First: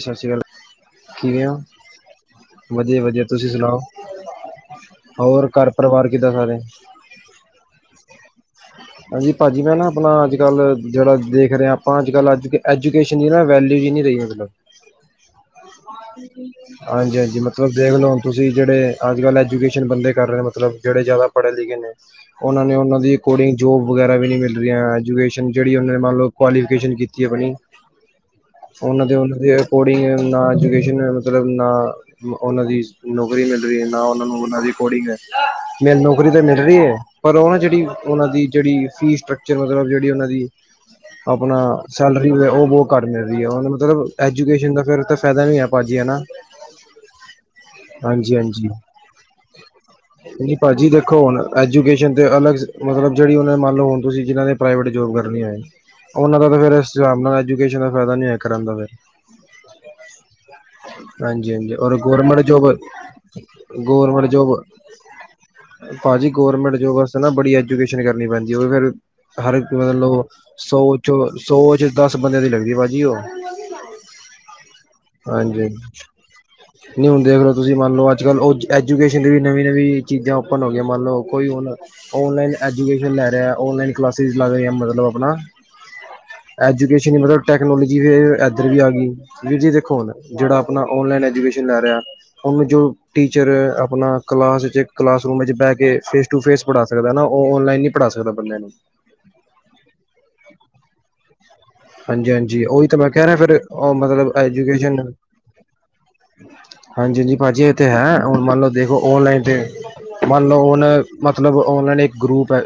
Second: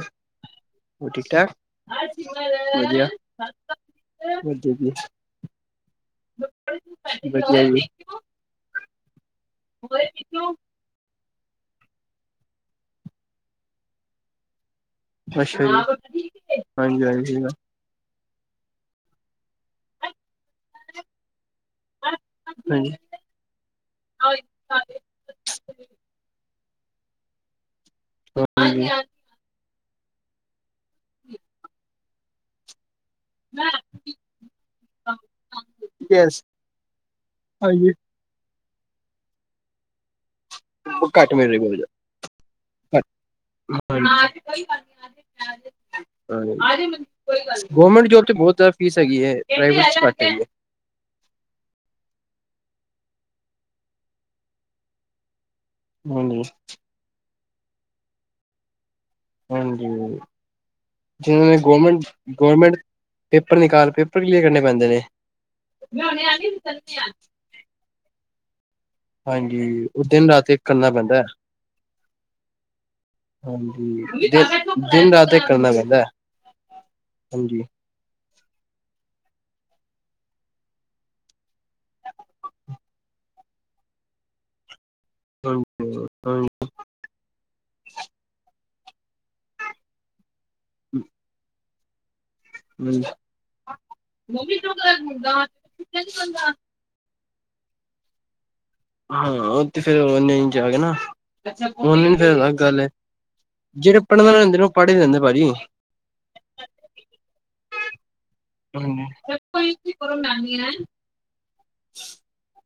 ਸਤਿ ਸ਼੍ਰੀ ਅਕਾਲ ਠੀਕ ਕਿਵੇਂ ਠਾਕ ਹੋ ਵਧੀਆ ਓਕੇ ਜੀ ਹੋਰ ਘਰ ਪਰਿਵਾਰ ਕਿੱਦਾਂ ਸਾਰੇ ਵਧੀਆ ਜੀ [inaudible] ਭਾਜੀ ਮੈਂ ਨਾ ਆਪਣਾ ਅੱਜ ਕੱਲ ਜਿਹੜਾ ਦੇਖ ਦੇਖ ਰਹੇ ਆ ਆਪਾਂ ਅੱ ਕੱਲ ਅੱਜ ਐਜੂਕੇਸ਼ਨ ਦੀ ਨਾ ਵੈਲਿਊਜ਼ ਨੀ ਰਹੀ ਮਤਲਬ ਅੱਛਾ ਜੀ ਹਾਂਜੀ ਹਾਂਜੀ ਹਾਂਜੀ ਹਾਂਜੀ ਮਤਲਬ ਦੇਖਲੋ ਤੁਸੀਂ ਜਿਹੜੇ ਅੱਜ ਕੱਲ੍ਹ ਐਜੂਕੇਸ਼ਨ ਬੰਦੇ ਕਰ ਰਹੇ ਮਤਲਬ ਜਿਹੜੇ ਜ਼ਿਆਦਾ ਪੜ੍ਹੇ ਲਿਖੇ ਨੇ ਉਹਨਾਂ ਨੇ ਉਹਨਾਂ ਦੀ ਅਕੋਰਡਿੰਗ ਜੋਬ ਵਗੈਰਾ ਵੀ ਨਹੀਂ ਮਿਲ ਰਹੀਆਂ ਐਜੂਕੇਸ਼ਨ ਜਿਹੜੀ ਉਹਨਾਂ ਨੇ ਮੰਨ ਲਓ ਕੁਆਲੀਫਾਈ ਐੂਕੇਸ਼ਨ ਕੀਤੀ ਹੈ ਆਪਣੀ ਉਹਨਾਂ ਦੇ ਉਹਨਾਂ ਦੇ ਕੋਗ ਨਾ ਚੁ ਮਤਲਬ ਨਾ ਉਹਨਾਂ ਦੀ ਨੌਕਰੀ ਮਿਲ ਰਹੀ ਹੈ। ਨਾ ਉਹ ਹਾਂਜੀ ਨੂੰ ਉਹਨਾਂ ਦੀ ਅਕੋਡਿੰਗ ਮਿਲ ਨੌਕਰੀ ਯੈਸ ਤਾਂ ਮਿਲ ਰਹੀ ਹੈ। ਪਰ ਉਹ ਨਾ ਜਿਹੜੀ ਹਾਂਜੀ ਉਹਨਾਂ ਦੀ ਜਿਹੜੀ ਫੀ ਸਟ੍ਰਕਚਰ ਮਤਲਬ ਜਿਹੜੀ ਉਹਨਾਂ ਦੀ ਉਹ ਘੱਟ ਮਿਲ ਰਹੀ ਆਪਣਾ ਬਹੁਤ ਜ਼ਿਆਦਾ। ਸੈਲਰੀ ਵਗੈਰਾ ਉਹ ਬੋ ਕਟ। ਮਿਲ ਮਤਲਬ ਐਜੂਕੇਸ਼ਨ ਦਾ ਫਿਰ ਫਾਇਦਾ ਨ ਹੈ। ਭਾਜੀ ਹਨਾ ਗੌਰਮੈਂਟ ਜੋਬ ਤੇ ਹਾਂਜੀ- ਬਹੁਤ ਜ਼ਿਆਦਾ ਫੀਸ ਹੈਗੀ ਹੈ ਪ੍ਰਾਈਵੇਟ ਚ ਘੱਟ ਹੈਗੀ ਹੈ ਹਾਂਜੀ ਭਾਜੀ ਦੇਖੋ ਹੁਣ ਐਜੂਕੇਸ਼ਨ ਤੇ ਅਲਗ ਮਤਲਬ। ਜਿਹੜੀ ਉਹਨਾਂ ਮੰਨ ਲਓ ਹੁਣਸੀਂ ਜਿਨ੍ਹਾਂ ਨੇ ਪ੍ਰਵੇਟ ਜੋਬ ਕਰਨੀਆਂ ਹੈ। ਹਾਂਜੀ ਉਹਨਾਂ ਦਾ ਫੇਰ ਇਸ ਜਾ। ਐਜੂਕੇਸ਼ਨ ਦਾ ਫਾਇਦਾ ਨਹੀਂ ਹੋਆ ਕਰਨ ਦਾ ਫਿਰ ਹਾਂਜੀ ਹਾਂਜੀ -ਹਾਂਜੀ ਰ ਗੌਰਮੈਂਟ ਜੋਬ ਪੇਪਰ ਨਿਕਾਲ ਪੇਪਰ -ਗੌਰਮੈਂਟ ਕਲੀਅਰ ਜੋਬ ਕਰਨੇ ਪੈਂਦੇ ਨੇ। ਪਾਜੀ ਗੌਰਮੈਂਟਜੋਬ ਵਾਸਤੇ ਨਾ ਬੜੀ ਐਜੂਕੇਸ਼ਨ ਬਣ ਜਾ ਉਹਵੇ ਫੇਰ ਹਰ ਇੱਕ ਹਾਂਜੀ ਉਹ ਮਤਲਬ ਦਿਨ ਰਾਤ ਇੱਕ ਕਰਨਾ ਸੌ ਚ ਪੈਂਦਾ ਹੈ ਸੌ ਚ ਦਸ ਬੰਦਿਆਂ ਦੀ ਲੱਗਦੀ ਭਾਜੀ ਉਹ ਹਾਂਜੀ ਦਿਨ ਦਿਨ ਰਾਤ ਇੱਕ ਹਾਂਜੀ ਕਰਨਾ ਪੈਂਦਾ ਹੈ ਨਹੀਂ ਹੁਣ ਦੇਖ ਲ ਹਾਂਜੀ। ਤੁਸੀਂ ਮੰਨ ਲਓ ਅੱ ਅੱਜ ਕੱਲ੍ਹ ਉਹ ਐਜੂਕੇਸ਼ਨ ਦੀ ਵੀ ਨਵੀਂ ਨਵੀਂ ਚੀਜ਼ਾਂ ਓਪਨ ਹੋ ਗਈਆਂ ਮੰਨ ਲਓ ਕੋਈ ਹੁਣ ਔਨਲਾਈਨ ਐਜੂਕੇਸ਼ਨ ਲੈ ਰਿਹਾ ਔਨਲਾਈਨ ਕਲਾਸਿਸ ਲਗਹੀਹਾ ਮਤਲਬ। ਆਪਜੂਕੇਸ਼ਨ ਮਤਲਬ ਟੈਕਨੋਲੋਜੀ ਇੱਧਰ ਵੀ ਆ ਗਈ ਵੀਰ ਜੀ ਦੇਖੋ ਹੁਣ ਜਿਹਾ ਆਪਣਾ ਆਨਲਾਈਨ ਐਜੂਕੇਸ਼ਨ ਜਿਲ੍ਹ ਰਿ [inaudible] ਉਹਨ ਜੋ ਟੀਚਰ ਆਪਣਾ ਕਲਾਸ ਚ ਕਲਾਸਰੂਮ ਵਿੱਚ ਬਹਿ ਕੇ ਫੇਸ ਟੂ ਫੇਸ ਪੜ੍ਹਾ ਸਕਦੇ [unintelligible] ਉਹ ਔਨਲਾਈਨ ਨਹੀਂੀ ਪੜ੍ਹਾ ਸਕਦਾ ਬੰਦੇ ਨੂੰ ਹਾਂ ਉਹ ਤੇ ਫੇਿਰ ਓਨੇ ਜਾ ਕੇ ਨਾ ਓੇ ਹਾਂਜੀ ਫਿਰ ਹਾਂਜੀ ਉਹੀ ਗੱਲ ਤਾਂ ਮੈਂ ਕਹਿ ਰਿਹਾ ਫਿਰ ਉਹ ਜਿਹੜੇ ਪੜ੍ਹਨ ਮਤਲਬ ਵਾਲੇ ਹੁੰਦੇ ਨੇ ਉਹ ਪੜ੍ਹੇ ਐਜੂਕੇਸ਼ਨ ਰਹਦੇ ਭਾਜੀ। ਅੱ [inaudible] ਹੁਣ ਮੰਨ ਲਓ ਦੇਖੋ ਔਨਲਾਈਨ ' ਮੰਨ ਹਾਂਜੀ ਲਓਨ ਮਤਲਬ ਔਨਲਾਈਨ ਇੱਕ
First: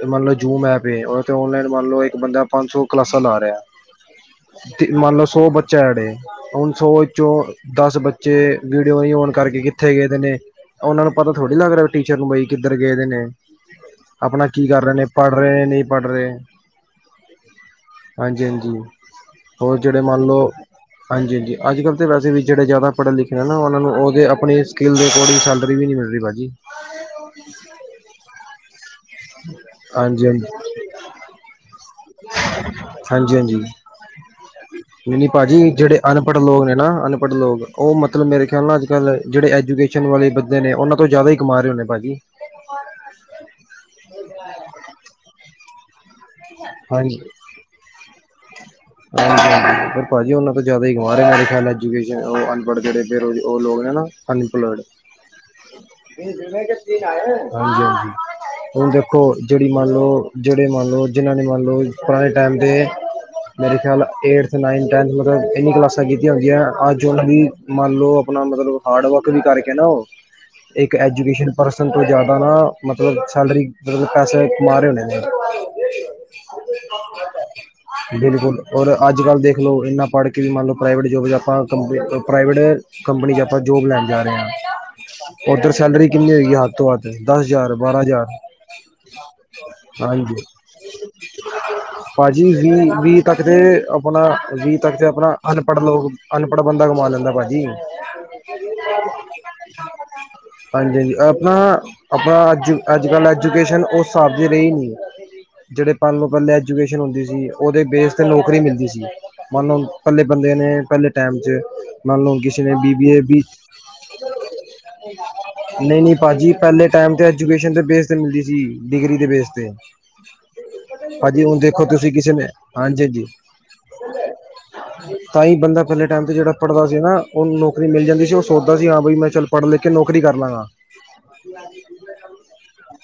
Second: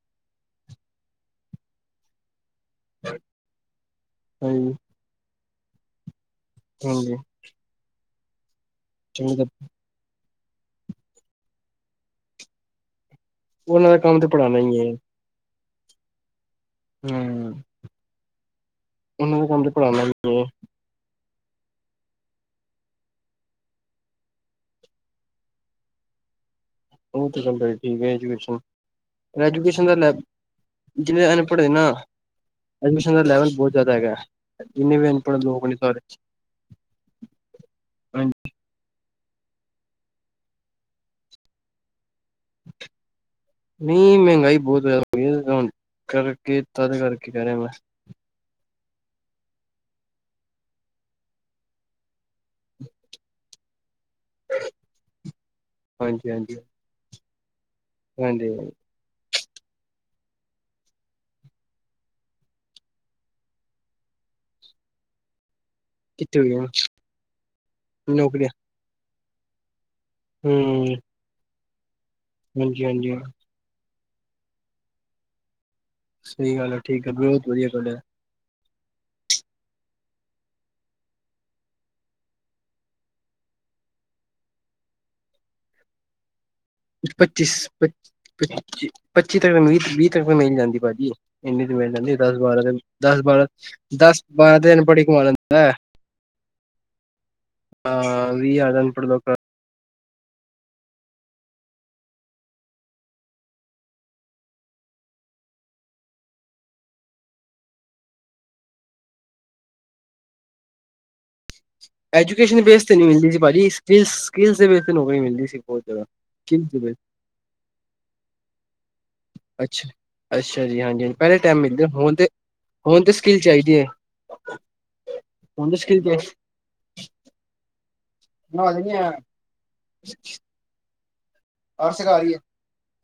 ਮੰਨ ਲਓ ਜੂਮ ਐਪ ਏ ਉਹਥ ਔਨਲਾਈਨ ਲਓ ਇੱਕ ਬੰਦਾ ਪੰਜ ਸੌ ਕਲਾਸਾਂ ਲਾ ਰਿਹਾ ਤੇ ਮੰਨ ਲਓ ਸੌ ਬੱਚੇ ਚੜੇ ਹੁਣ ਸੌ ਹਾਂਜੀ ਚੋਂ ਦਸ ਬੱਚੇ ਜੇ ਵੀਡੀਓ ਨ ਆਉਣ ਚੰਗੀ ਕਰਕੇ ਕਿੱਥੇ ਗਏਦੇ ਨੇ ਉਹਨਾ ਨੂੰ ਪਤਾ ਥੋੜ੍ਹੀ ਲੱਗਦਾ ਟੀਚਰ ਨੂੰ ਬਈ ਕਿੱਧਰ ਗਏਦੇ ਨੇ। ਉਹਨਾਂ ਕੰਮ ਤੇ ਆਪਣਾ ਪੜ੍ਹਾਉਣਾ ਕੀ ਹੀ ਕਰ ਰਹੇ ਨੇ ਪੜ੍ਹ ਰਹੇ ਨੇ ਪ੍ਰ ਬਾਰੇ ਹਮ ਉਹਨਾਂ ਦੇ ਕੰਮ ਤੇ ਹੋਰ ਪਣਾ ਜਿਹੜੇ ਮੰਨ ਲਓ ਹਾਂਜੀ ਹਾਂਜੀ ਅੱਜ ਕੱਲ੍ਹ ਤਾਂ ਵੈਸੇ ਵੀ ਜਿਹੜੇ ਜ਼ਿਆਦਾ ਪੜ੍ਹੇ ਲਿਖੇ ਨੇ ਨਾ ਉਹਨਾਂ ਨੂੰ ਉਹਦੇ ਆਪਣੀ ਸਕਿੱਲ ਦੇ ਅਕੋਡਿੰਗ ਸੈਲਰੀ ਵੀ ਨਹੀਂ ਮਿਲਹੀ ਭਾਅ ਜੀ ਉਹ ਤੇ ਗ ਠੀਕ ਹੈੂਕੇਸ਼ਨ ਐਜੂਕੇਸ਼ਨ ਦਾ ਲੈਲ ਹਾਂਜੀ ਹਾਂਜੀ ਜਿੰਹਨੇ ਅਨਪੜ੍ਹੇ ਨਾ ਐਜੂਕੇਸ਼ਨ ਦਾ ਹਾਂਜੀ ਲੈਵਲ ਹਾਂਜੀ ਬਹੁਤ ਜ਼ਿਆਦਾ ਹੈਗਾ ਜਿੰਨੇ ਵੀ ਨਹੀਂ ਨ ਅਨਪੜ੍ਹ ਲੋਕ ਭਾਜੀ ਨੇ ਜਿਹੜੇ ਸਾਰੇ ਅਨਪੜ੍ਹ ਲੋਕ ਨੇ ਨਾ ਅਨਪੜ੍ਹ ਲੋਕ ਉਹ ਮਤਲਬ ਮੇਰੇ ਖਿਆਲ ਨਾਲ ਅੱ ਕੱਲ ਜਿਹੜੇ ਐਜੂਕੇਸ਼ਨ ਵਾਲੇ ਬੰਦੇ ਨੇ ਉਹਨਾਂ ਤੋਂ ਜ਼ਿਆਦਾ ਹੀ ਕਮਾ ਰਹੇ ਹੋ ਨੇ ਭਾਜੀ ਨਹੀਂ ਮਹਿੰਗਾਈ ਬਹੁਤ ਜ਼ਿਆਦਾ ਹੋਈ ਕਰਕੇ ਤਦ ਹਾਂਜੀ ਕਰਕੇ ਕਰਹਿ ਰਿਿਆ ਮੈਂ ਹਾਂਜੀ ਹਾਂਜੀ ਭਾਜੀ ਉਹਨਾਂ ਤੋਂ ਜਿਆਦਾ ਹੀ ਗਵਾ ਰਿਹਾ ਹਾਂ ਐਜੂਕੇਸ਼ਨ ਉਹ ਅਨਪੜ੍ਹ ਜਿੜੇ ਉਹ ਲੋਕ ਨੇ ਨਾ ਅਨਇੰਪਲੋਇਡ ਹਾਂਜੀ ਹਾਂਜੀ ਹਾਂਜੀ ਹਾਂਜੀ ਹ ਦੇਖੋ ਜਿਹੜੀ ਮੰਨ ਲਓ ਜਿਹੜੇ ਮੰਨ ਲਓ ਜਿੰਨ੍ਹਾਂ ਨਹੀਂ ਮੰਨ ਲਓ ਪੁਰਾਣੇ ਟਾਈਮ ਦੇ ਮਰੇ ਖਿਆਲ ਏਥ ਨਾਈਨਥ ਟੈਂਨਥ ਮਤਲਬ ਇੰਨੀ ਕਲਾਸ ਕੀਤੀਆਂ ਕਿੱਥੇ ਹੁੰਦੀਆਂ ਹੋਈ ਅੱਜ ਉਹਨਾਂ ਦੀ ਮੰਨ ਲਓ ਆਪਣਾ ਨੌਕਰੀਆਂ ਮਤਲਬ ਹਾਰਡ ਵਰਕ ਤੁਮੀ ਕਰਕੇ ਨ ਹਮ ਇੱਕ ਐਜੂਕੇਸ਼ਨ ਪਰਸ ਕੋ ਜ਼ਿਆਦਾ ਨਾ ਹਾਂਜੀ ਹਾਂਜੀ ਮਤਲਬ ਸੈਲਰੀ ਜਿਦੜੇ ਪਸੇ ਕਮਾ ਰਹੇ ਹੋਣੇ ਨੇ ਸਹੀ ਗੱਲ ਹੈ ਠੀਕ ਆ ਬਹੁਤ ਵਧੀਆ ਤੁਹਾਡਾ ਬਿਲਕੁਲ ਔਰ ਅੱਜ ਕੱਲ੍ਹ ਦੇਖ ਲਓ ਇੰਨਾ ਪੜ੍ਹ ਕੇ ਵੀ ਮੰਨ ਲਓ ਪ੍ਰਾਈਵੇਟ ਜੋਬ 'ਚ ਆਪਾਂ ਕੰਪ ਪ੍ਰਾਈਵੇਟ ਕੰਪਨੀ 'ਚ ਆਪਾਂ ਜੋਬ ਲੈਣ ਜਾ ਰਹੇ ਹਾਂ ਉੱਧਰ ਸੈਲਰੀ ਕਿੰਨੀ ਹੋਈ ਪੱਚੀ ਪੱਚੀ ਤਹ ਤ ਮਿਲ ਭਾਜੀ ਇੰਨੀ ਹਾਂਜੀ ਤੇ ਮਿਲ ਜਾਂਦੀ ਦਸ ਭਾਜੀ ਬਾਰਾਂ ਵੀਹ ਦਸ ਵੀਹ ਤੱਕ ਬਾਰਾਂ ਤੇ ਆਪਣਾ ਦਸ ਬਾਰਾਂ ਤੇ ਵੀਹ ਤੱਕ ਅਨਪੜ੍ਹ ਹੀ ਕਮਾ ਆਪਣਾ ਲੈਂਦਾ ਹੈ ਅਨਪੜ੍ਹ ਲੋਕ ਅਨਪੜ੍ਹ ਬੰਦਾ ਕਮਾ ਲੈਂਦਾ ਭਾਜੀ ਹਾਂ ਵੀਹ ਹਜ਼ਾਰ ਅਨਪੜ੍ਹ ਲੋਕ ਹਾਂਜੀੀ ਹਾਂਜੀ ਆਪਣਾ ਆਪਣਾ ਅਜ ਕਲ ਐਜੂਕੇਸ਼ਨ ਉਸ ਹਿਸਾਬ ਦੀ ਰਹੀ ਨੀ ਜਿਹੜੇ ਪਲ ਨੂੰ ਪਹਿਲੇ ਐਜੂਕੇਸ਼ਨ ਹੁੰਦੀ ਸੀ ਉਹਦੇ ਬੇਸ ' ਨੌਕਰੀ ਮਿਲਦੀ ਸੀ ਮੰਨ ਲਓ ਪੱਲੇ ਬੰਦੇ ਨੇ ਪਹਿਲੇ ਟਾਈਮ ' ਮੰਨ ਲਓ ਐਜੂਕੇਸ਼ਨ ਕਿਸੇ ਨੇ ਬੇਸ ਤੇ ਨਹੀਂ ਬੀਬੀ ਮਿਲਦੀ ਸੀ ਏੀ ਭਾਜੀ ਸਕਿੱਲ ਸਕਿੱਲਸ ਦੇ ਬੇਸ ਤੇ ਨੌਕਰੀ ਮਿਲਦੀ ਸੀ ਬਹੁਤ ਨਹੀਂ ਜ਼ਿਆਦਾ ਨਹੀਂ ਭਾਜੀ ਸਕਿੱਲ ਦੇ ਪਹਿਲੇ ਬੇਸ ਟਾਈਮ ਤੇ ਐਜੂਕੇਸ਼ਨ ਤੇ ਬੇਸ ਤੇ ਮਿਲਦੀ ਸੀ ਡਿਗਰੀ ਦੇ ਬੇਸਦੇ ਅੱਛਾ ਅੱਛਾ ਜੀ ਪਹਿਲੇ ਹਾਂਜੀ। ਹੁਣ ਟਾਈਮ ਮਿਲਦੇ ਦੇਖੋ ਤੁਸੀਂ ਹੁਣ ਤੇ ਕਿਸੇ ਨੇ, ਹੁਣ ਤੇ ਹਾਂਜੀ-ਹਾਂਜੀ, ਸਕਿੱਲ ਚਾਹੀਦੀ ਹੈ ਤਾਂ ਹੀ ਹੁਣ ਤੇ ਬੰਦਾ ਸਕਿੱਲ ਪਹਿਲੇ ਟਾਈਮ ਤੇ, ਜਿਹੜਾ ਪੜ੍ਹਦਾ ਸੀ ਨਾ ਉਹ ਮਿਲ ਜਾਂਦੀ ਸੀ, ਉਹ ਸੋਚਦਾ ਸੀ ਚਾਹੀਦੀ ਹਾਂ ਹੈ। ਬਈ ਮੈਂ ਚੱਲ, ਪੜ੍ਹ- ਲਿਖ ਕੇ, ਨੌਕਰੀ ਕਰ ਲਾਂਗਾ ਔਰ ਸਿਖਾ ਰਹੀ ਹੈ,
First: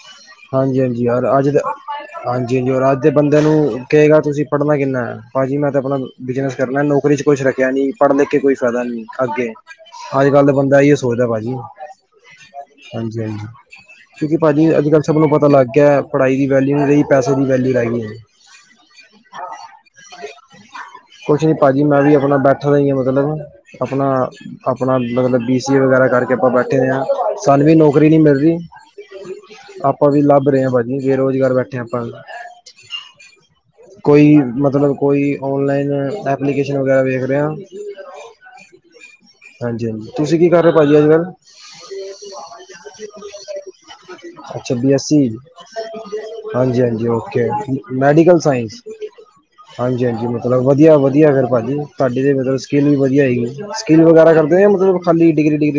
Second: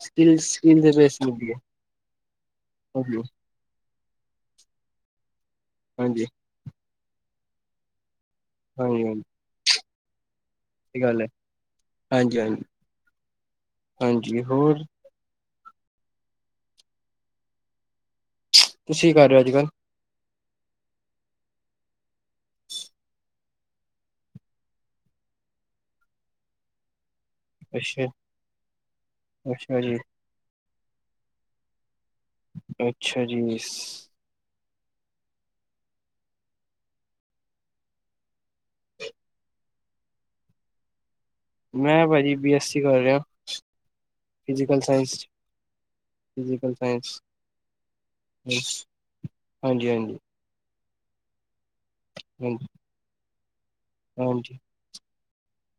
ਸਕਿੱਲ ਸਕਿੱਲ ਹਾਂਜੀ- ਦੇ ਹਾਂਜੀ ਬੇਸ ਯਾਰ ਅੱਜ ਮਿਲਦੀ ਹੈ ਦੇ ਹਾਂਜੀ-ਹਾਂਜੀ, ਔਰ ਅੱਜ ਦੇ, ਹਾਂਜੀ ਬੰਦੇਆ ਨੂੰ ਕਹੇਗਾ ਤੁਸੀਂ ਪੜ੍ਹਨਾ ਕਿੰਨਾ। ਭਾਜੀ ਮੈਂ ਤਾਂ ਆਪਣਾ ਹਾਂਜੀ ਬਿਜਨਸ ਕਰਨਾ ਨੌਰੀ ਚ ਕੁਛ ਰੱਖਿਆ ਨੀ ਪੜ੍ਹਲੇ, ਕੋਈ ਫਾਇਦਾ ਹਾਂਜੀ ਨੀ ਹਾਂਜੀ ਅੱਗੇ, ਹਾਂਜੀ। ਗੱਲ ਬੰਦਾ ਇਹ ਗੱਲ ਸੋਚਦਾ ਹੈ ਭਾਜੀ ਹਾਂਜੀ ਹਾਂਜੀ ਹਾਂਜੀ-ਹਾਂਜੀ ਕਿਉਂਕਿ ਹਾਂਜੀ ਭਾਜੀ ਹੋਰ ਅੱਜ ਕੱਲ ਸਭ ਨੂੰ ਪਤਾ ਲੱਗ ਗਿਆ। ਪੜ੍ਹਾਈ ਦੀ ਵਲਿਊ ਲਈ, ਪੈਸੇ ਦੀ ਵੈਲਿਊ [unintelligible] ਤੁਸੀਂ ਕੀ ਕਰ ਰਹੇ ਹੋ ਅੱਜ-ਕੱਲ? ਕੁਛ ਨੀ ਭਾਜੀ ਮੈਂ ਵੀ ਆਪਣਾ ਬੈਠਾ ਦਾ ਹੀ ਆ ਮਤਲਬ ਆਪਣਾ -ਆਪਣਾ ਮਤਲਬ ਬੀ ਸੀ ਏ ਵਗੈਰਾ ਕਰਕੇ ਆਪਾਂ ਬੈਠੇ ਹੋਏ ਹਾਂ। ਸਾਨੂੰ ਵੀ ਅੱਛਾ ਨੌਕਰੀ ਨਹੀਂ ਮਿਲ ਰਹੀ ਅੱਛਾ ਜੀ ਆਪਾਂ ਵੀ ਲੱਭ ਰਹੇ ਹਾਂ ਭਾਜੀ। ਬੇਰੋਜ਼ਗਾਰ ਬੈ ਅੱਛਾ ਜੀ। ਕੋਈ ਮਤਲਬ ਕੋਈ ਔਨਲਾਈਨ ਐਪਲੀਕੇਸ਼ਨ ਵਗੈਰਾ ਵੇਖ ਰਿਹਾ ਹਾਂਜੀ ਹਾਂਜੀ ਤੁਸੀਂ ਕੀ ਕਰ ਰਹੇ ਹੋ ਭਾਜੀ ਅੱਜ ਕੱਲ੍ਹ ਮੈਂ ਭਾਜੀ ਬੀ ਐੱਸ ਸੀ ਕਰ ਰਿਹਾ ਅੱਛਾ ਫਿਜ਼ੀਕਲ ਸਾਇੰਸ ਬਿਆਸੀ, ਫਿਜ਼ੀਕਲ ਹਾਂਜੀ ਹਾਂਜੀ ਸਾਇੰਸ ਓਕੇ ਮੈਡੀਕਲ ਸਾਇੰਸ ਹਾਂਜੀ ਹਾਂਜੀ ਹਾਂਜੀ ਮਤਲਬ ਵਧੀਆ ਵਧੀਆ ਫਿਰ ਭਾਜੀ ਤੁਹਾਡੀ ਤਾਂ ਮਤਲਬ ਹਾਂਜੀ ਸਕਿੱਲ ਵੀ ਵਧੀਆ ਹੋਏਗੀ। [unintelligible] [unintelligible] ਵਗੈਰਾ ਕਰਦੇ ਆ ਮਤਲਬ ਖਾਲੀ ਡਿਗਰੀ ਡ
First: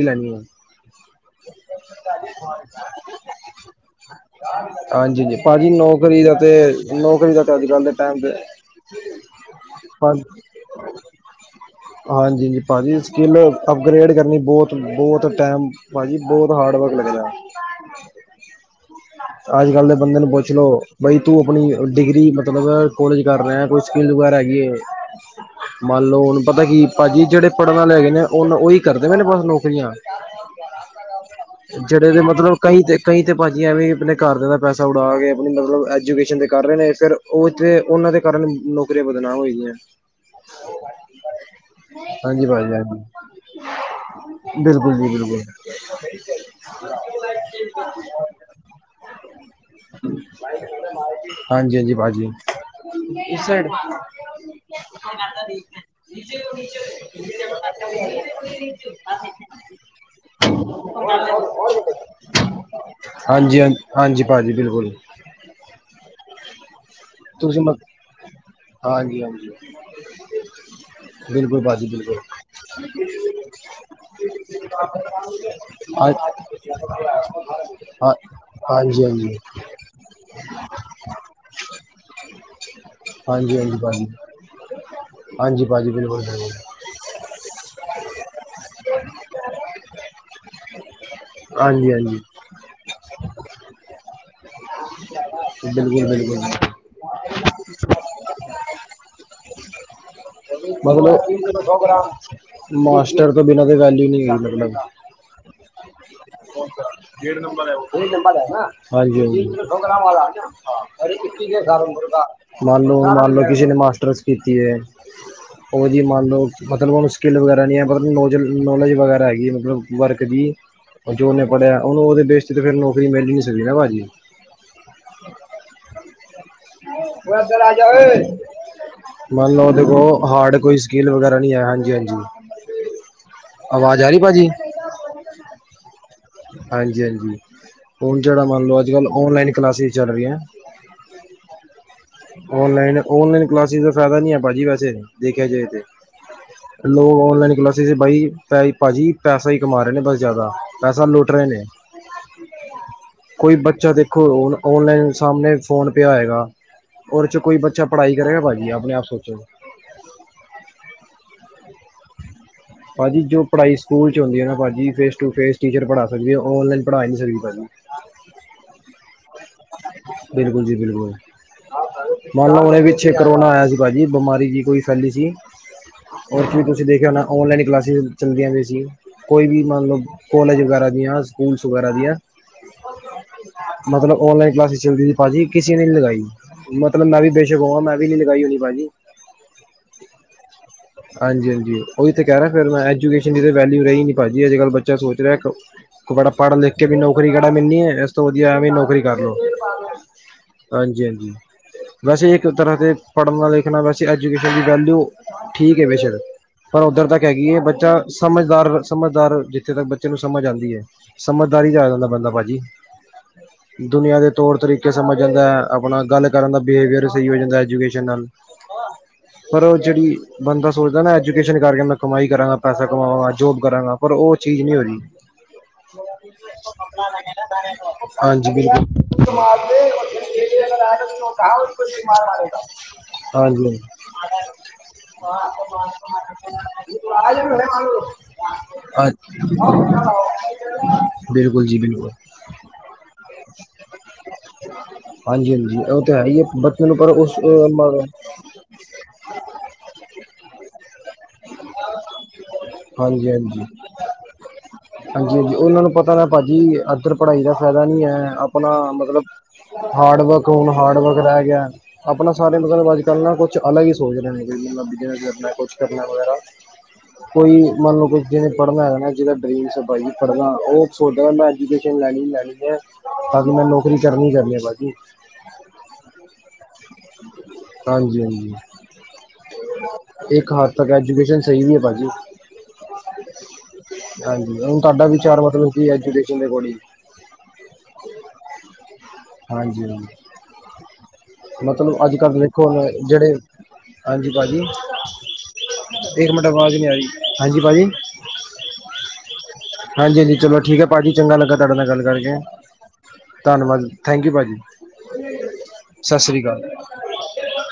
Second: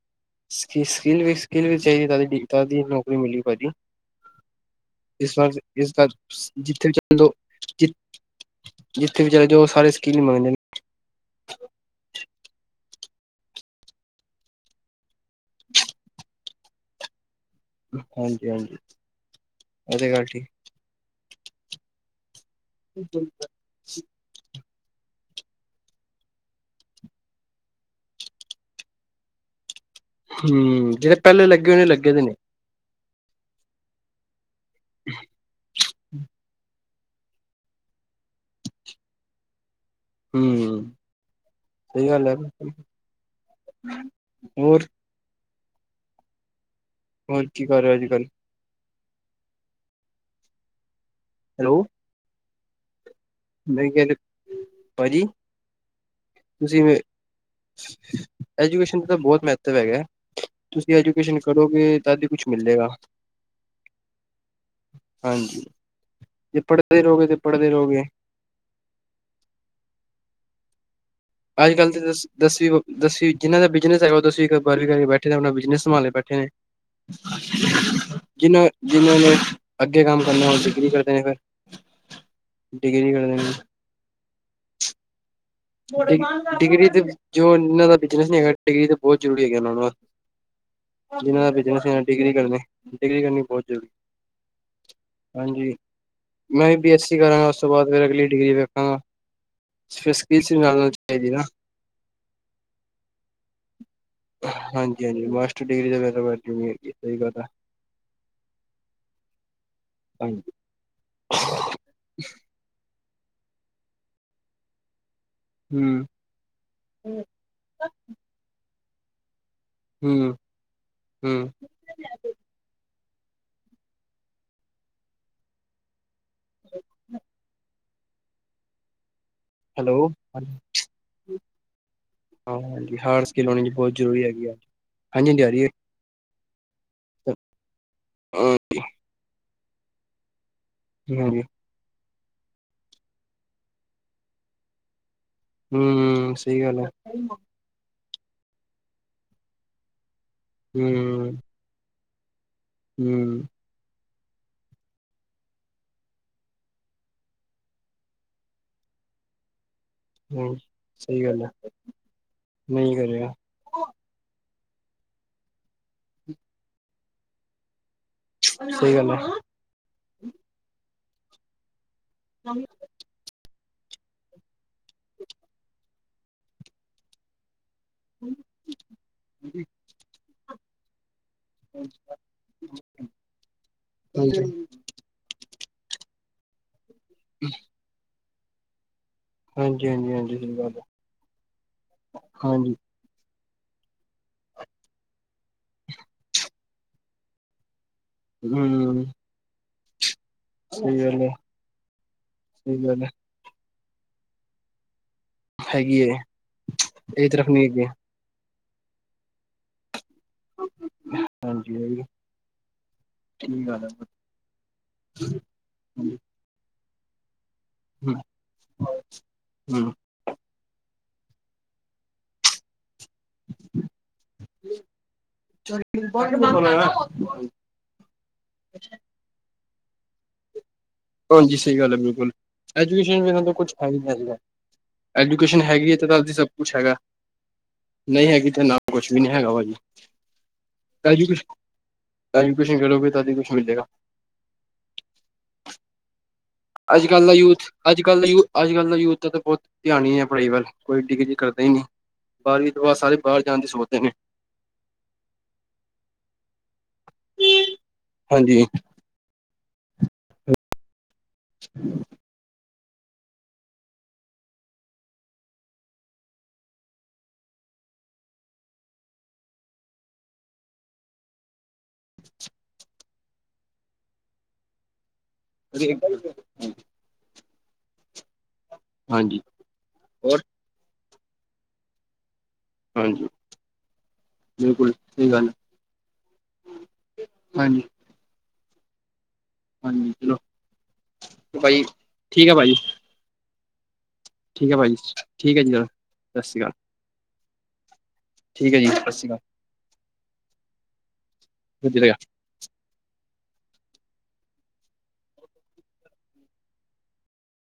ਸਕ ਸਕਿੱਲ ਵੀ ਸਕਿੱਲ ਵੀ ਚਾਹੀਦੀ ਕਾਹਦੀ ਨੌਕਰੀ ਮਿਲੀ ਐ ਭਾਜੀ ਹਾਂਜੀ ਹਾਂਜੀ ਇਸ ਵਾਰ ਭਾਜੀ ਇਸ ਵਾਰ ਨੌਕਰੀ ਦਾ ਤੇ ਜਿੱਥੇ ਵੀ ਚੱਲ ਜਾਓ ਨੌਕਰੀ ਦਾ ਤੇ ਅੱਜ ਕੱਲ ਦੇ ਟਾਈਮ ਤੇ, ਜਿੱਥੇ ਵੀ ਚਲੇ ਜਾਓ ਸਾਰੇ ਸਕਿੱਲ ਮੰਗਦੇ ਹਾਂਜੀ ਭਾਜੀ ਸਕਿੱਲ ਅਪਗ੍ਰੇਡ ਕਰਨੀ ਬਹੁਤ ਬਹੁਤ ਟੈਮ ਭਾਜੀ ਬਹੁਤ ਹਾਰਡ ਵਰਕ ਲੱਗਦਾ। ਹਾਂਜੀ-ਹਾਂਜੀ ਅੱਜ ਕੱਲ੍ਹ ਦੇ ਇਹ ਤੇ ਬੰਦੇ ਗੱਲ ਨੂੰ ਠੀਕ ਪੁੱਛ ਲੋੋ ਬਈ ਤੂੰ ਆਪਣੀ ਡਿਗਰੀ ਮਤਲਬ, ਮਤਲਬ ਕੋਲਜ ਕਰ ਰਿਹੇ ਹਾਂ ਕੋਈ ਸਕੀਲ ਵਗੈਰਾ ਹੈਗੀ ਐ। ਮੰਨ ਲਓ ਉਹਨੂੰ ਪਤਾ ਕੀ ਭਾਜੀ ਜਿਹੜੇ ਪੜ੍ਹਨ ਵਾਲੇ ਹੈਗੇ ਨੇ ਉਹਨ ਉਹੀ ਕਰਦੇ ਨੇ ਬਸ ਨੌਕਰੀਆਂ। ਹੂੰ ਜਿਹੜੇ ਪਹਿਲੇ ਲੱਗੇ ਹੋਨੇ ਜਿਹੜੇ ਲੱਗੇ ਦੇ ਨੇ। ਮਤਲਬ ਕਈ ਤੇ ਕਈ ਤੇ ਭਾਜੀ ਐਵੇਂ ਆਪਣੇ ਘਰ ਦੇ, ਪੈਸਾ ਉਡਾ ਕੇ, ਆਪ ਮਤਲਬ ਐਜੂਕੇਸ਼ਨ ਦੇ ਕਰ ਰਹੇ ਨੇ, ਫਿਰ ਉਹ ਤੇ, ਉਹਨਾਂ ਦੇ ਕਾਰਨ ਨੌਕਰੀਆਂ ਬਦਨਾਮ ਹੋਈਆਂ। ਹੂੰ, ਸਹੀ ਗੱਲ ਹਾਂਜੀ ਹੈ। ਭਾਜੀ ਹਾਂਜੀ ਹੋਰ? ਬਿਲਕੁਲ ਜੀ [unintelligible] ਹੋਰ ਕੀ ਕਰ ਰਹੇ ਹੋ, ਅੱਜ-ਕੱਲ? [inaudible] ਮਾਈ ਮ ਹਾਂਜੀ- ਹੈਲੋ ਹਾਂਜੀ। ਭਾਜੀ। ਮੈਂ ਕਹਿ ਭਾਜੀ ਤੁਸੀਂ ਐਜੂਕੇਸ਼ਨ ਦਾ ਬਹੁਤ ਮਹੱਤਵ ਹੈਗਾ ਤੁਸੀਂ ਐਜੂਕੇਸ਼ਨ ਕਰੋਗੇ ਤਦ ਹੀ ਕੁਛ ਮਿਲੇਗਾ ਹਾਂਜੀ-ਹਾਂਜੀ। ਭਾਜੀ, ਬਿਲਕੁਲ! ਹਾਂਜੀ ਜੇ ਪੜ੍ਹਦੇ ਰਹੋਗੇ ਤੇ, ਪੜ੍ਹਦੇ ਰਹੋਗੇ। ਹਾਂਜੀ-ਹਾਂਜੀ। ਅੱਜ-ਕੱਲ ਤਾਂ, ਦਸ ਦਸਵੀ ਦਸਵੀਂ ਜਿੰਹਨਾਂ ਦਾ ਬਿਜਨਸ ਹੈਗਾ, ਉਹ ਦਸਵੀਂ-ਬਾਰਵੀਂ ਕਰਕੇ ਬੈਠੇ, ਆਪਣਾ ਬਿਜਨਸ ਸੰਭਾਲੇ ਹਾਂ ਬੈਠੇ ਨੇ। ਹਾਂ ਜਿਨਾਂ, ਹਾਂਜੀ ਜਿਨਾਂ ਹਾਂਜੀ ਕੇ, ਕੰਮ ਕਰਨਾ ਹੋ ਡਿਗਰੀ ਕਰ ਦੇਨੇ ਪਏ, ਫਿਰ ਡਿਗਰੀ ਕਰ ਦੇ ਨ ਹਾਂਜੀ [unintelligible] ਭਾਜੀ ਡਿ, ਬਿਲਕੁਲ ਬਿਲਕੁਲ ਡਿਗਰੀ ਤੇ ਜੋ ਇਹਨਾਂ ਦਾ ਬਿਜਨਸ ਨੀ ਹੈਗਾ, ਡਿਗਰੀ ਤਾਂ ਬਹੁਤ ਜ਼ਰੂਰੀ ਹੈਗਾ। ਉਹਨਾਂ ਨੂੰ ਵ ਜਿਨਾਂ ਦਾ ਬਿਜਨਸ ਹਾਂਜੀ ਹੈ, ਹਾਂਜੀ ਡਿਗਰੀ ਕਰਨੀੇ, ਡਿਗਰੀ ਕਰਨੀ ਬਹੁਤ ਜ਼ਰੂਰੀ। ਹਾਂਜੀ। ਬਿਲਕੁਲ ''ਮੈਂ' ਬਿਲਕੁਲ ਵੀ, ਬੀਐੱਸਸੀ ਕਰਾਂਗਾ ਉਸ ਤੋਂ, ਬਾਅਦ ਫਿਰ ਅਗਲੀ ਡਿਗਰੀ ਵੇਖਾਂਗਾ ਫ ਮਤਲਬ। ਮਾਸਟਰ ਤੋਂ ਬਿਨਾਂ ਤ, ਵੈਲਿੳ ਨਹੀਂ ਹੈਗੀ। ਮਤਲਬ, ਹਾਂਜੀ ਹਾਂਜੀ ਮਾਸਟਰ ਡਿਗਰੀ ਤਾਂ ਵੈਸੇ ਵੈਲਿਊ ਨਹੀਂ ਹੈਗੀ ਸਹੀ ਗੱਲ ਆ ਹਾਂਜੀ- ਹਾਂਜੀ। ਵਾਲਾਲ ਹਾਂਜੀ ਦੁਰਗਾ ਮੰਨ ਲਓ, ਕਿਸੇ ਨੇ ਮਾਸਟਰਸ ਕੀਤੀ ਐ ਉਹਦੀ ਹੂੰ ਮੰਨ ਲੋ, ਮਤਲਬ ਹ ਸਕਿੱਲ ਵਗੈਰਾ ਨਹੀਂ ਹੈ, ਮਤਲਬ ਨੌਲੇਜ ਵਗੈ ਵਗੈਰਾ ਹੈਗੀ। ਵਰਕ ਹੂੰ ਦੀ, ਜੋ ਓਹਨੇ ਹੂੰ ਪੜ੍ਹਿਆ ੳਹਨੁ, ਉਹਦੇ ਬੇਸ'ਚ ਤੇ, ਫਿਰ ਨੌਕਰੀ ਮਿਲ ਨਹੀਂ ਸਕ ਸੀਗੀ ਨਾ ਭਾਅ ਜੀ। [unintelligible] ਬ [inaudible] ਯਵੇ ਮੰਨ ਲਓ, ੳਹਦੇ ਕੋਲ, ਹੈਲੋ ਹਾਰਡ ਕੋਈ ਸਕੀਲ ਵਗੈਰਾ ਨਹੀਂ, ਆਆ ਹਾਂਜੀ- ਹਾਂ ਹਾਂਜੀ। ਹਾਰਡ ਸਕਿੱਲ ਹੋਣੀ ਬਹੁਤ ਅਵਾਜ਼ ਆ ਰਹੀ ਜ਼ਰੂਰੀ ਹੈਗੀ ਭਾਜੀ? ਹਾਂਜੀ ਹਾਂਜੀ ਆ ਰਹੀ ਹਾਂਜੀ ਹੈ ਹਾਂਜੀ ਹੁਣ ਜਿਹੜਾ ਮੰਨ ਲਓ ਅੱਜ ਕੱਲ ਓਨਲਾਈਨ ਕਲਾਸਜ਼ ਚੱਲ ਰਹੀਆਂ ਹਾਂਜੀ ਨਲਾਈਨ ਔਨਲਾਈਨ ਕਲਾਸ ਦਾ ਫਾਇਦਾ ਨ ਹੈ ਭਾਜੀ ਵੈਸੇ ਦੇਖਿਆ ਹੂੰ ਸਹੀ ਗੱਲ ਹੈ ਜਾਏਥੇਿਰ ਲੋਕ ਔਨਲਾਈਨ ਕਲਾਸਿਸ ਵੀ ਬਈ ਭ ਭਾਜੀ ਪੈਸਾ ਹੀ ਕਮਾ ਰਹੇ ਨੇ ਬਸ ਜ਼ਿਆਦਾ ਪੈਸਾ ਲੁੱਟ ਹੂੰ ਰਹੇ ਨੇ। ਹੂੰ ਕੋਈ ਬੱਚਾ ਦੇਖ? ਦੇਖੋ ਹੁਣ ਔਨਲਾਈਨ ਸਾਹਮਣੇ ਫ਼ੋਨ ਪਇਆ ਹੋਏਗਾ ਉਹਦੇ ' ਚ ਕੋਈ ਬੱਚਾ ਪੜ੍ਹਾਈ ਕਰੇਗਾ ਭਾਅਜੀ ਆਪਣੇ ਆਪ ਸੋਚੋ। ਹੂੰ ਸਹੀ ਗੱਲ ਹੈ ਨਹੀਂ ਭਾਜੀ ਕਰਿਆ ਜੋ ਪੜ੍ਹਾਈ ਸਕੂਲ ਚ ਹੁੰਦੀ ਹੈ ਨਾ ਭਾਜੀ? ਜੀ ਫੇਸ ਟੂ ਫੇਸ ਟੀਚਰ ਪੜ੍ਹਾ ਸਕਦੇ ਹਾਂ ਔਨਲਾਈਨ ਪੜ੍ਹਾ ਨਹੀਂ ਸਕਦੇ ਭਾਜੀ। ਸਹੀ ਗੱਲ ਹੈ। ਬਿਲਕੁਲ ਜੀ ਬਿਲਕੁਲ ਮੰਨ ਲਓ ਹਾਂਜੀ ਹੁਣੇ ਵੀ ਪਿੱਛੇ ਕਰੋਨਾ ਆਇਆ ਸੀ? ਭਾਜੀ ਬਿਮਾਰੀ ਜਿਹੀ ਕੋਈ ਫੈਲੀ ਸੀ ਉਹ 'ਚ ਵੀ ਤੁਸੀਂ ਦੇਖਿਆ ਹੋਣਾ? ਔਨਲਾਈਨ ਕਲਾਸਾਂ। ' ਚੱਲਦੀਆ ਹੋਇਆ ਸੀ ਕੋਈ ਵੀ ਮੰਨ ਲਓ? ਕੋਲੇਜ ਵਗੈਰਾ ਦੀਆਂ। ਸਕੂਲਸ ਵਗੈਰਾ ਦੀਆਂ ਮਤਲਬ ਔਨਲਾਈਨ ਹਾਂਜੀ ਕਲਾਸਿਸ ਚੱਲਦੀ ਸੀ ਭਾਜੀ। ਕਿਸੇ ਨੇ ਨਹੀਂ ਲਗਾਈ? ਮਤਲਬ ਮੈਂ ਵੀ ਬੇਸ਼ਕ ਹੋਵਾ ਮੈਂ ਵੀ। ਲਗਾਈ ਹੋਣੀ ਭਾਜੀ। ਹਾਂਜੀ ਹਾਂਜੀ ਹਾਂਜੀ ਸਹੀ ਗੱਲ ਹਾਂਜੀ ਹਾਂਜੀ ਹੈ। ਉਹੀ ਤੇ ਕਹਿ ਰਿਹਾ ਫਿਰ ਹਾਂਜੀ ਮੈਂ ਐਜੂਕੇਸ਼ਨ। ਅੱਜ ਇਹਦੀ ਵੈਲੂ ਰਹੀ ਨੀ ਭਾਜੀ ਅੱਜਕੱਲ ਬੱਚਾ ਸੋਚ ਦਾ? ਰਹੈ ਕੋ ਕੋਬੜ ਪੜ ਲਿਖ। ਕੇ ਵੀ ਨੌਕਰੀ ਕਿਹੜਾ ਮਿਲਣੀ ਹੈ? ਇਸ ਤੋਂ ਵਧੀਆ ਇਹ ਵੀ ਨੌਕਰੀ ਹੂੰ ਕਰ ਲਓ। ਸਹੀ ਹਾਂਜੀ ਗੱਲ ਹੈ ਹਾਂਜੀ ਵੈਸੇ ਇੱਕ ਤਰ੍ਹਾਂ ਸਹੀ ਤੇ ਗੱਲ ਹੈ ਪੜ੍ਹਨ ਵਾਲੇ? ਇੱਕ ਨਾ ਵੈਸੇ ਐਜੂਕੇਸ਼ਨ ਦੀ ਵੈਲਿਊ। ਠੀਕ ਹੈ ਬੇਸ਼ੱਕ। ਪਰ ਉੱਧਰ ਤੱਕ ਇਹ ਤਰਫ ਹੈਗੀ ਹੈ ਨਹੀਂ ਬੱਚਾ ਸਮ। ਦਾਰ ਸਮਝਦਾਰ ਜਿੱਥੇ ਤੱਕ ਬੱਚਾ। ਬੱਚੇ ਨੂੰ ਸਮਝ ਆਉਂਦੀ ਹੈ ਸਮਝਦਾਰੀ ਚ ਆ ਹਾਂਜੀ ਜਾਂਦਾ ਬੰਦਾ ਭਾਜੀ ਠੀਕ ਗੱਲ ਹੈ ਦੁਨੀਆਂ ਦੇ ਤੌਰ ਤਰੀਕੇ ਸਮਝ ਜਾਂਦਾ ਆਪਣਾ ਹੂੰ ਗੱਲ ਕਰਨ ਦਾ? ਬਿਹੇਵੀਅਰ ਸਹੀ ਹੋ ਜਾਂਦਾ ਐਜੂਕੇਸ਼ਨ ਨਾਲ ਪਰ ਉਹ ਹੂੰ, ਜਿਹੜੀ? ਬੰਦਾ ਸੋਚਦਾ ਨਾ। ਐਜੂਕੇਸ਼ਨ ਕਰਕੇ ਮੈਂ ਕਮਾਈ ਕਰਾਂਗਾ ਪੈਸਾ? ਕਮਾਵਾਂ ਗਾ ਜੋਬ ਕਰਾਂਗਾ ਪਰ ਉਹ ਚੀਜ਼ ਨਹੀਂ ਹੋ ਰਹੀ ਹਾਂਜੀ ਬਿਲਕੁਲ। ਹਾਂਜੀ ਸਹੀ ਗੱਲ ਹੈ ਬਿਲਕੁਲ ਐਜੂਕੇਸ਼ਨ ਇਹਨਾਂ ਤੋਂ ਹਾਂਜੀ ਕੁਛ ਹੈ ਹੀ ਨੀ ਹੈਗਾ ਐਜੂਕੇਸ਼ਨ ਹੈਗੀ ਹੈ ਦੀ ਸਭ ਕੁਛ ਹੈਗਾ ਨਹੀਂ ਹੈਗੀ ਤੇ ਨਾਲ ਕੁਛ ਵੀ ਨੀ ਹੈਗਾ ਭਾਜੀ ਬਿਲਕੁਲ ਜੀ ਬਿਲਕੁਲ ਐਜੂਕੇਸ਼ਨ ਐਜੂਕੇਸ਼ਨ ਕਰੋਗੇ ਤਦ ਹੀ ਕੁਛ ਮਿਲੇਗਾ। ਤੋਂ ਹੈ ਹੀ ਆ ਅੱਜ, ਕੱਲ੍ਹ ਦਾ ਯੂਥ ਅੱਜ ਕੱਲ ਦਾ ਯੂ ਅੱਜ ਕੱਲ ਦਾ ਯੂਥ ਦਾ ਤਾਂ ਬਹੁਤ ਧਿਆਨ ਹੀ ਹੈ ਪੜ੍ਹਾਈ ਵੱਲ ਕੋਈ ਡਿਗਰੀ ਕਰਦਾ ਹੀ ਨਹੀਂ ਬਾਰਵੀਂ ਤੋਂ ਬਾਅਦ ਸਾਰੇ ਹਾਂਜੀ, ਬਾਹਰ ਜਾਣ ਹਾਂਜੀ, ਦੀ ਸੋਚਦੇ ਨੇ ਹਾਂਜੀ ਹਾਂਜੀ ਉਹਨਾਂ ਨੂੰ ਪਤਾ ਨਾ ਭਾਜੀ ਇਧਰ ਪੜ੍ਹਾਈ ਦਾ ਫਾਇਦਾ ਨੀ ਹੈ ਹਾਂਜੀ ਆਪਣਾ ਮਤਲਬ ਹਾਰਡ ਵਰਕ ਹੁਣ ਹਾਰਡ ਵਰਕ [unintelligible] ਆਪਣਾ ਸਾਰੇ ਮਤਲਬ ਅੱਜ ਕੱਲ ਨਾ ਕੁਛ ਅਲੱਗ ਹੀ ਸੋਚਦੇ ਨੇ [unintelligible] ਕੁ ਕਰਨਾ ਵਗੈਰਾ ਕੋਈ ਮੰਨ ਲਓ ਕਿ ਜਿਹਨੇ ਪੜ੍ਹਨਾ ਹੈਗਾ ਨਾ ਜਿਹੜਾ ਦਾ ਡਰੀਮ [unintelligible] ਪੜ੍ਹਨਾ ਉਹ ਸੋਚਦਾ ਮੈਂ ਐਜੂਕੇਸ਼ਨ ਲੈਣੀ ਲੈਣੀ ਹੈ ਤਾਂ ਕਿ ਮੈਂ ਨੌਕਰੀ ਕਰਨੀ ਕਰਨੀ ਭਾਜੀ [unintelligible] ਹਾਂਜੀ, ਹਾਂਜੀ। ਹਾਂਜੀ ਹੋਰ ਇੱਕ ਹੱਦ ਤੱਕ ਐਜੂਕੇਸ਼ਨ ਸਹੀ ਵੀ ਹੈ ਬਾਕੀ ਹਾਂਜੀ ਹਾਂਜੀ ਹੁਣ ਬਿਲਕੁਲ ਤੁਹਾਡਾ ਸਹੀ ਵਿਚਾਰ ਗੱਲ ਮਤਲਬ ਕੀ ਐਜੂਕੇਸ਼ਨ ਦੇ ਕੋਲ ਹਾਂਜੀ [unintelligible] ਹਾਂਜੀ ਹਾਂ ਭਾਜੀ ਮਤਲਬ ਅੱਜ ਕੱਲ੍ਹ ਠੀਕ ਹੈ ਦੇਖੋ ਭਾਜੀ ਜਿਹੜੇ ਹਾਂਜੀ ਭਾਜੀ। ਠੀਕ ਹੈ ਠੀਕ ਹੈ ਜੀ ਇੱਕ ਸਤਿ ਮਿੰਟ ਸ਼੍ਰੀ ਅਕਾਲ ਆਵਾਜ਼ ਨੀ ਆਈ ਹਾਂਜੀ ਭਾਜੀ ਠੀਕ ਹੈ ਜੀ ਸਤਿ ਸ਼੍ਰੀ ਹਾਂਜੀ, ਹਾਂਜੀ। ਚਲੋ ਠੀਕ ਹੈ। ਭਾਜੀ ਚੰਗਾ ਲੱਗਾ ਤੁਹਾਡੇ ਨਾਲ ਗੱਲ ਅਕਾਲ ਕਰਕੇ। ਧੰਨਵਾਦ ਥੈਂਕ ਯੂ ਭਾਜੀ ਸਤਿ ਸ਼੍ਰੀ ਅਕਾਲ।